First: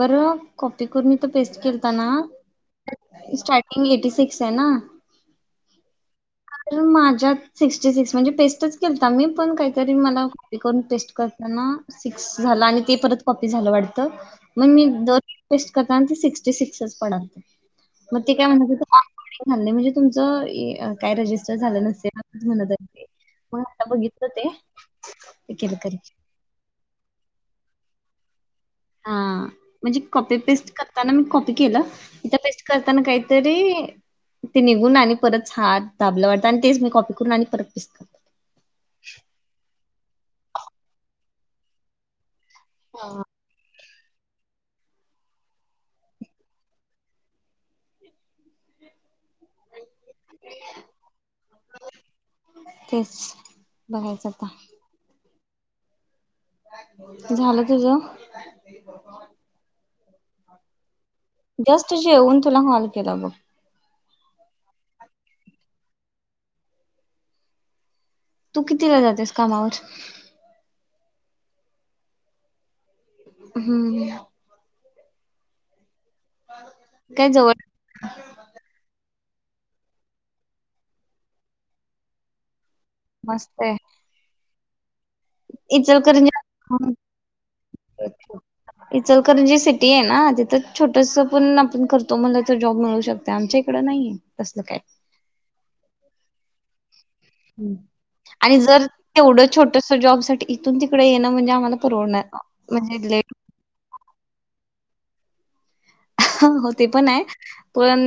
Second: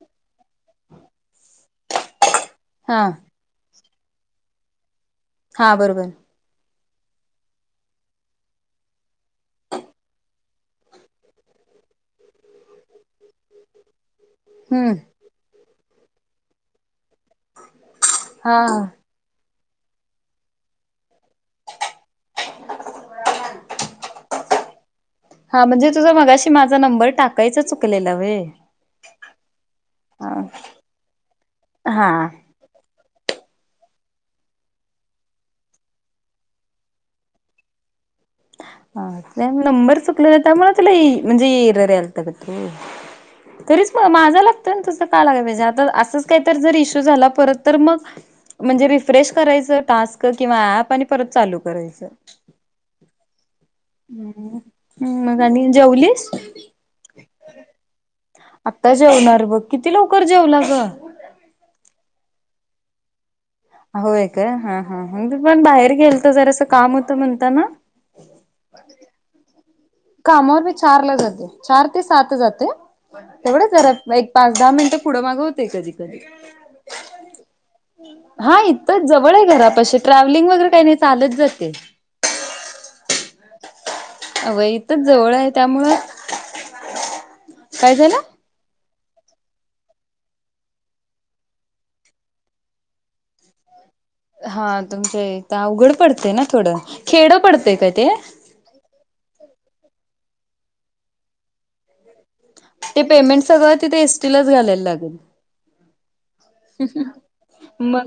बरं कॉपी करून मी तर पेस्ट केलता ना. हां. स्टार्टिंग एटी सिक्स आहे ना. हा बरोबर! माझ्यात सिक्स्टी सिक्स म्हणजे पेस्टच केलता मी पण काहीतरी मला करून पेस्ट करताना‌. सिक्स झालं आणि ते परत कॉपी झालं वाटत. मग मी हम्म द टेस्ट करतना ते सिक्स्टी सिक्सच पडल मग ते काय हा म्हण झालं नाही म्हणजे तुमचं ए काय रजिस्टर झालं नसेल. मग आता बघितल ते. ते हा केलं म्हणजे करेक्ट तुझा मगाशी माझा नंबर टाकायचा चुकलेला होय. हा म्हणजे कॉपी पेस्ट करताना मी कॉपी केलं. हा इथ पेस्ट करताना काहीतरी, ते निघून आणि परतच हात दाबला वाटत आणि तेच मी कॉपी करून आणि परत पेस्ट. ह, ते नंबर चुकले त्यामुळ तुला एर म्हणजे, येरर यायलत गं [unintelligible] हा. तरीच म माझा लागतं न तुजं का लागाय न. आता असंच काहीत जर, इशू झाला, परत तर मग म्हणजे रिफ्रेश करायचं, टास्क किंवा ऍप आणि परत चालू करायचं. तीच, बघायचं आता. हम्, मग आणि जेवलीस? झालं तुझ? आत्ता जेवणार बघ. किती लवकर जेवला ग? जस्ट जेऊन, तुला कॉल केला बघ. होय, का? हा, हा. मी पण बाहेर गेलतो. जरासं काम होतं, म्हणता ना. तू, किती वेळ जातेस कामावर? कामावर मी चारला जाते. चार ते सात जाते. तेवढच हम्म घरात एक पाच- दहा मिनिटं, पुढं- माग होतय, कधीकधी. [unintelligible] काय जवळ हा, इतच जवळय, घरापाशी. ट्रॅव्हलिंग वगैरे काही नाही. चालत जाते. मस्तय. अव, इथच जवळय, त्यामुळं. इचलकरंजी काय झालं? इचलकरजी सिटीयना. तिथं, छोटस पण आपण करतो म्हनल तर, जॉब मिळू शकतो. ते आमच्या इकडं, नाहीये. तसलं हा, काय. तुमच्या इता अवघड पडतय ना, थोडं. खेड पडतेय का ते? आणि जर येवढं छोटस जॉबसाठी, इथून तिकडे येणं म्हणजे आम्हाला परवडना. ते पेमेंट सगळं, तिथे एस टीलाच घालायला लागेल. हं. हो, ते पनाय. पण मग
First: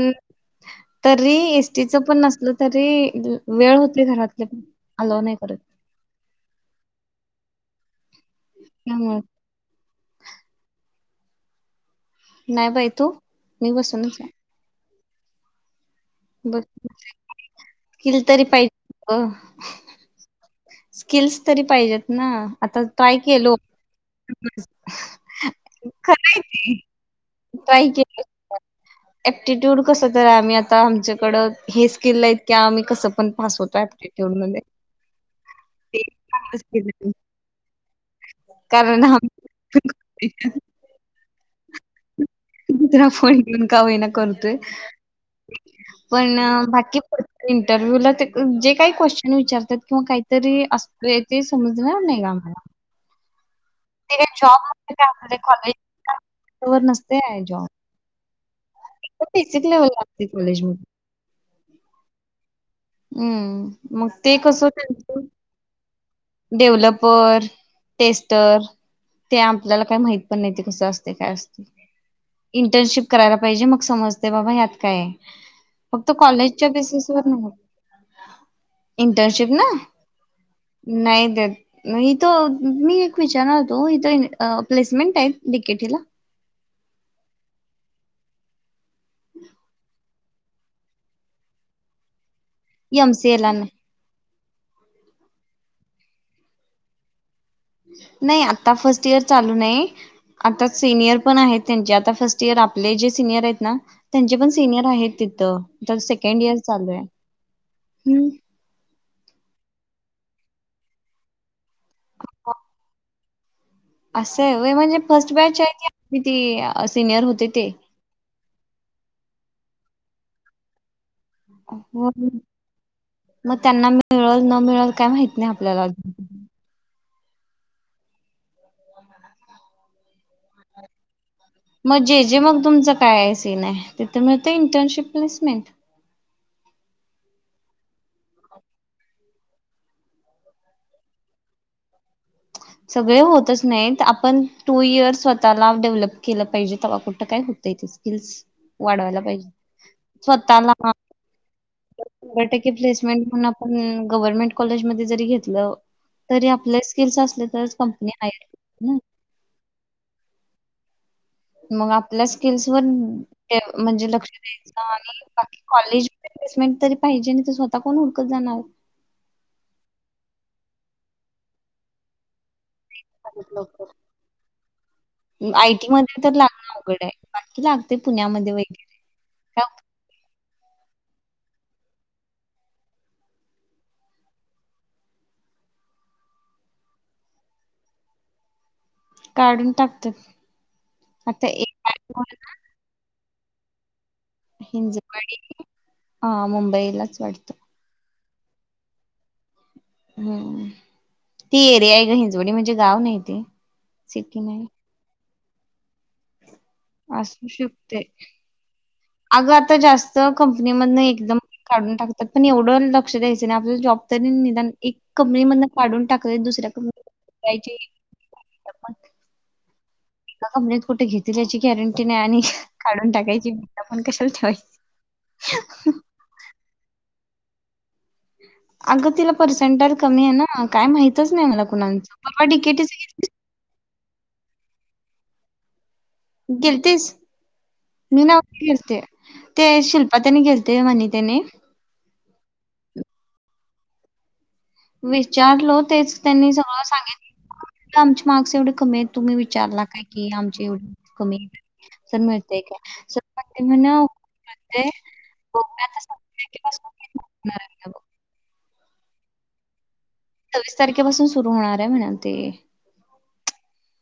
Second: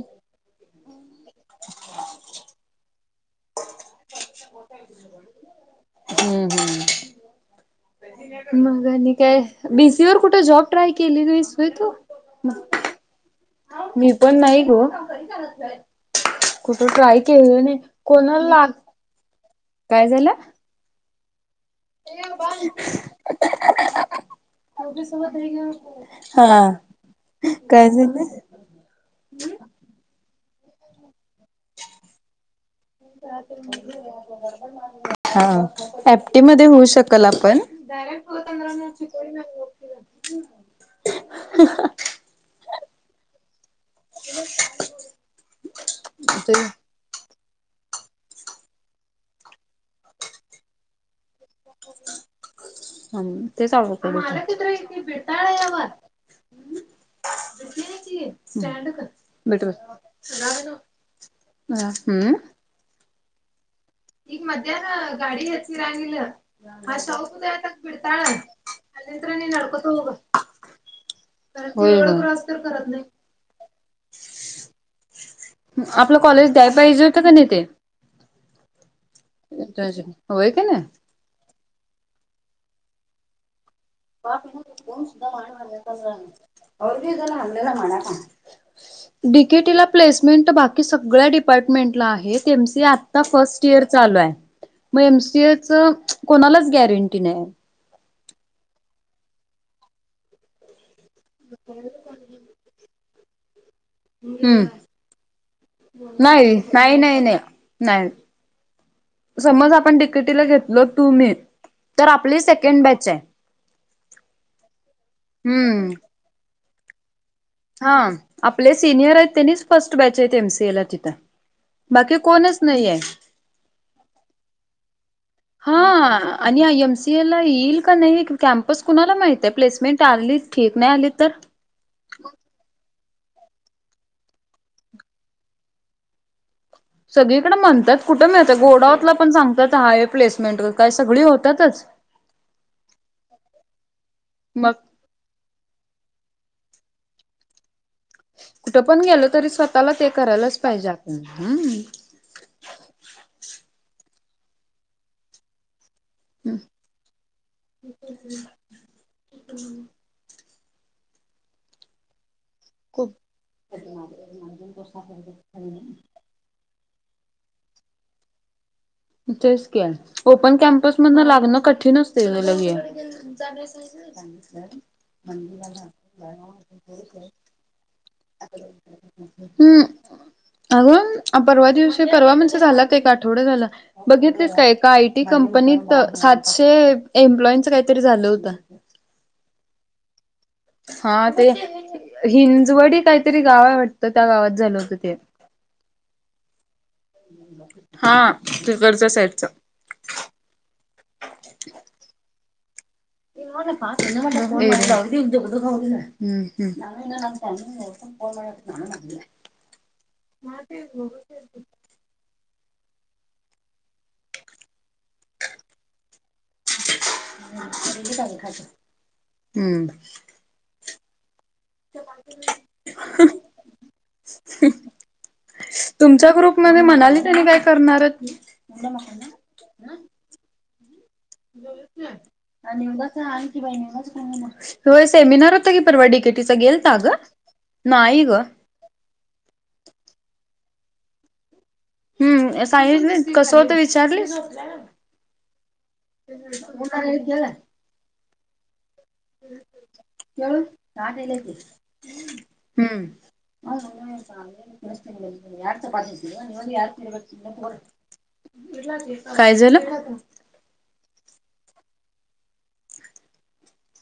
तरी एस टीच पण नसल तरी, वेळ होत नाही घरातले पण. अलाव नाही करत. हम्म, हम्म. मग आणि त्यामुळे काय? बी सी वर कुठे, जॉब ट्राय केली नाहीस होय, तू. नाही बाई तू मी, बसूनच आहे पण नाही गो. [inaudible] ब कुठं, ट्राय केलेलं नाही. कोणाला लाग अ. काय झालं? स्किल्स तरी पाहिजेत ना. आता ट्राय केलो. [unintelligible] खरंय हा, काय झालं? ॲप्टिट्यूड कस तर, आम्ही आता. आमच्याकडं हे स्किलय क आम्ही कसं पण पास वतोय, ॲप्टिट्यूडमध्ये. हा. एपटी मध्ये होऊ आहे. शकल आपण. कारण हा [unintelligible] दुसरा फोन घेऊन का होईना, करतोय. पण ते बाकी इंटरव्ह्यूला ते, जे काही क्वेश्चन विचारतात किंवा काहीतरी अस ते समजणार नाही गं, आम्हा. तेच [unintelligible] ते काही जॉब [unintelligible] असते का कॉलेजर नसते आहे जॉब. बेसिक लेवल असते [unintelligible] कॉलेजमध्ये हम्. हम्म. मग ते कसं, त्यांच [unintelligible] डेव्हलपर, टेस्टर. ते आपल्याला काही माहित पण नाही. ते कसं असते, काय असते? इंटर्नशिप करायला पाहिजे. मग समजते बाबा ह्यात काये? फक्त आपलं कॉलेज द्याय कॉलेजच्या पाहिजे बेसेस होतं वर का ना नाही ते इंटर्नशिप ना? होय का नाय? नाही देत. इथ मी एक विचारनार होतो. प्लेसमेंट आहेत डिकेटीला? [inaudible] डिकेटला प्से बाकी सगळ्या डिपम्टमेंटला आहे. एम सी आता एमसीए ला फर्ट नाही इयर चालूय. मग एम सी ए च कोणालाच गॅरंटी नाही. नाही आता फर्स्ट इयर चालू नाही. आता सिनियर पण आहेत त्यांचे. आता फर्स्ट इयर आपले जे सिनियर आहेत ना. त्यांचे पण हम्म सिनियर आहेत तिथं. तर सेकंड नाही. इयर चालू नाही. आहे नाही. नाही. नाही. हम्म समज आपण डीकेटीला घेतलो तु मी. तर आपली सेकंड बॅचे. असंय व्हय म्हणजे फर्स्ट बॅच आहे की हम्म आपले ती सिनियर होते ते. ह. आपले सिनियरेत त्यांनीच फर्स्ट बॅच आहेत एम सी ए ला तिथं. हो. बाकी कोणच नाहीये म त्यांना मिळल न मिळल काय माहिती. हा. आणि आय एम सी एला येईल का नाही. कॅम्पस कुणाला माहिते. प्लेसमेंट आली ठीक. नाही आली तर? मग जे जे मग तुमचं कायसीने. तिथं मिळतं इंटर्नशिप प्लेसमेंट. सगळीकडें म्हणतात. कुठं मळतं गोडावतला पण सांगतात. हायवे प्लेसमेंट क काय सगळी होतातच. [inaudible] सगळे होतच नाहीत. आपण मग टू इयर्स स्व ताला डेव्हलप केलं पाहिजे. तेव्हा कुठं काय होतं तेच. कुठं पण गेल तरी स्वतःला ते करायलाच स्वतःला पाहिजे आपण. हम्म. शंभर टक्के प्लेसमेंट म्हणून आपण, गव्हर्नमेंट कॉलेजमध्येध्ये जरी घेतलं, तरी आपल्या स्किल्स असल्या तर कंपनी हाई [inaudible] मग आपल्या स्किल्स वर खूप म्हणजे लक्ष द्यायचं. आणि बाकी कॉलेज प्लेसमेट तरी पाहिजे. नाही त ते स्वतः कोण हुडकत जाणार. तेच की. ओपन कॅम्पस मधन लागणं कठीण असते ग लगे. लवकर. ग [inaudible] आयटी मध्ये तर लागणं अवघडे. बाकी लागते पुण्यामध्ये वगैरे. हम्म. अगं परवा दिवशी परवा म्हणजे झालात एक आठवडा झाला. बघितलेस काय? एका आयटी कंपनीत सातशे एम्प्लॉईनच काहीतरी झालं होतं. काढून टाकतात. हा ते आता एक हिंजवडी काहीतरी गावे वाटतं. त्या गावात. झालं होतं ते. हिंजवाडी. हा मुंबईला. हा तिकडच्या साईडच. हम्म. ती एरियाय ग. हिंजवडी म्हणजे गाव नाही. ते सिटी मला नाही. पागदी खा असू [inaudible] शकते हम्म अगं आता जास्त हम्म. कंपनीमधन एकदम [inaudible] काढून टाक त्यात पण एवढं लक्ष द्यायचं नाही. आपला जॉब तरी निदान एक कंपनी मधन काढून टाकलत दुसऱ्या कंपनी हम्म. एका [unintelligible] कुठ घेत दिल्याची गॅरंटी नाय आणि काढून टाकायची भी आपण कशाला ठेवायची. तुमच्या ग्रुप मध्ये मणाली त्यांनी काय करणारयेत अग तिला पर्सेंटेर कमी ये ना काय माहितच नाय मला कुणाचं परवा डी के टीच [unintelligible] वहिनींनाच घेऊ म होय सेमिनार होता की परवा डी के तिचा गेलता गेलतीस? ग नाई मी ग नव्हती गेलते ते शिल्पा त्यानी गेलते म्हनी त्यानी हम्म साईज नाय कसं होतं विचारलीस विचारलो तेच त्यांनी सगळं सांगित आमचे मार्क्स एवढे कमी येत तुम्ही विचारला काय की आमचे एवढे कमी तर मिळते हूं काय सर म्हणले म्हण मिळते बघूया आता सव्वीस तारखेपासून होणार आहे बघ. [unintelligible] काय झालं? चोवीस तारखेपासून सुरू होणार ये म्हणालते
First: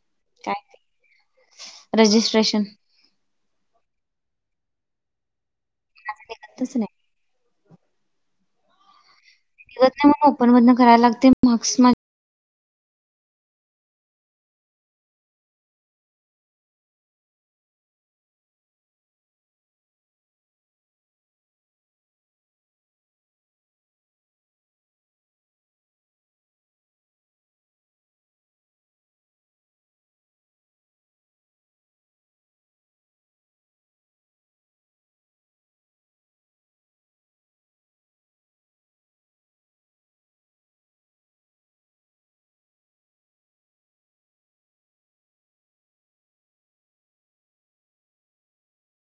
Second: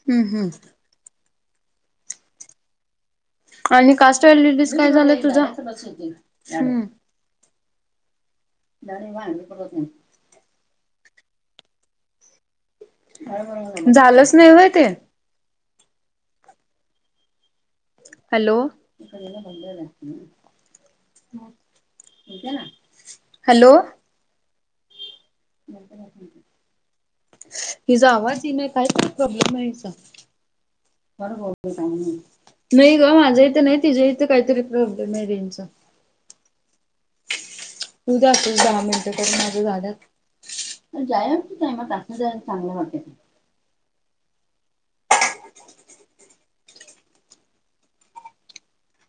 हम्म हूं रजिस्ट्रेशन आणि कास्ट वेलीडीस काय झालंय तुझ माझं निघतच हूं नाही झाली [unintelligible] हे होत नाय म ओपन मधना कराला लागते माक्स मा झालंच नाय व्हय ते हॅलो हॅलो हिचा आवाज ये ना कायतरी प्रॉब्लेम हाय हिचा [unintelligible] चांगली नाय ग माझ्या इथं नाय तिज्या इथं कायतरी प्रॉब्लेम हाय रेंजचा होऊदे असच दहा मिनिटं त्यानं माझं झालं जायांच टायमात असं जायला चांगलं वाटत नाय [inaudible]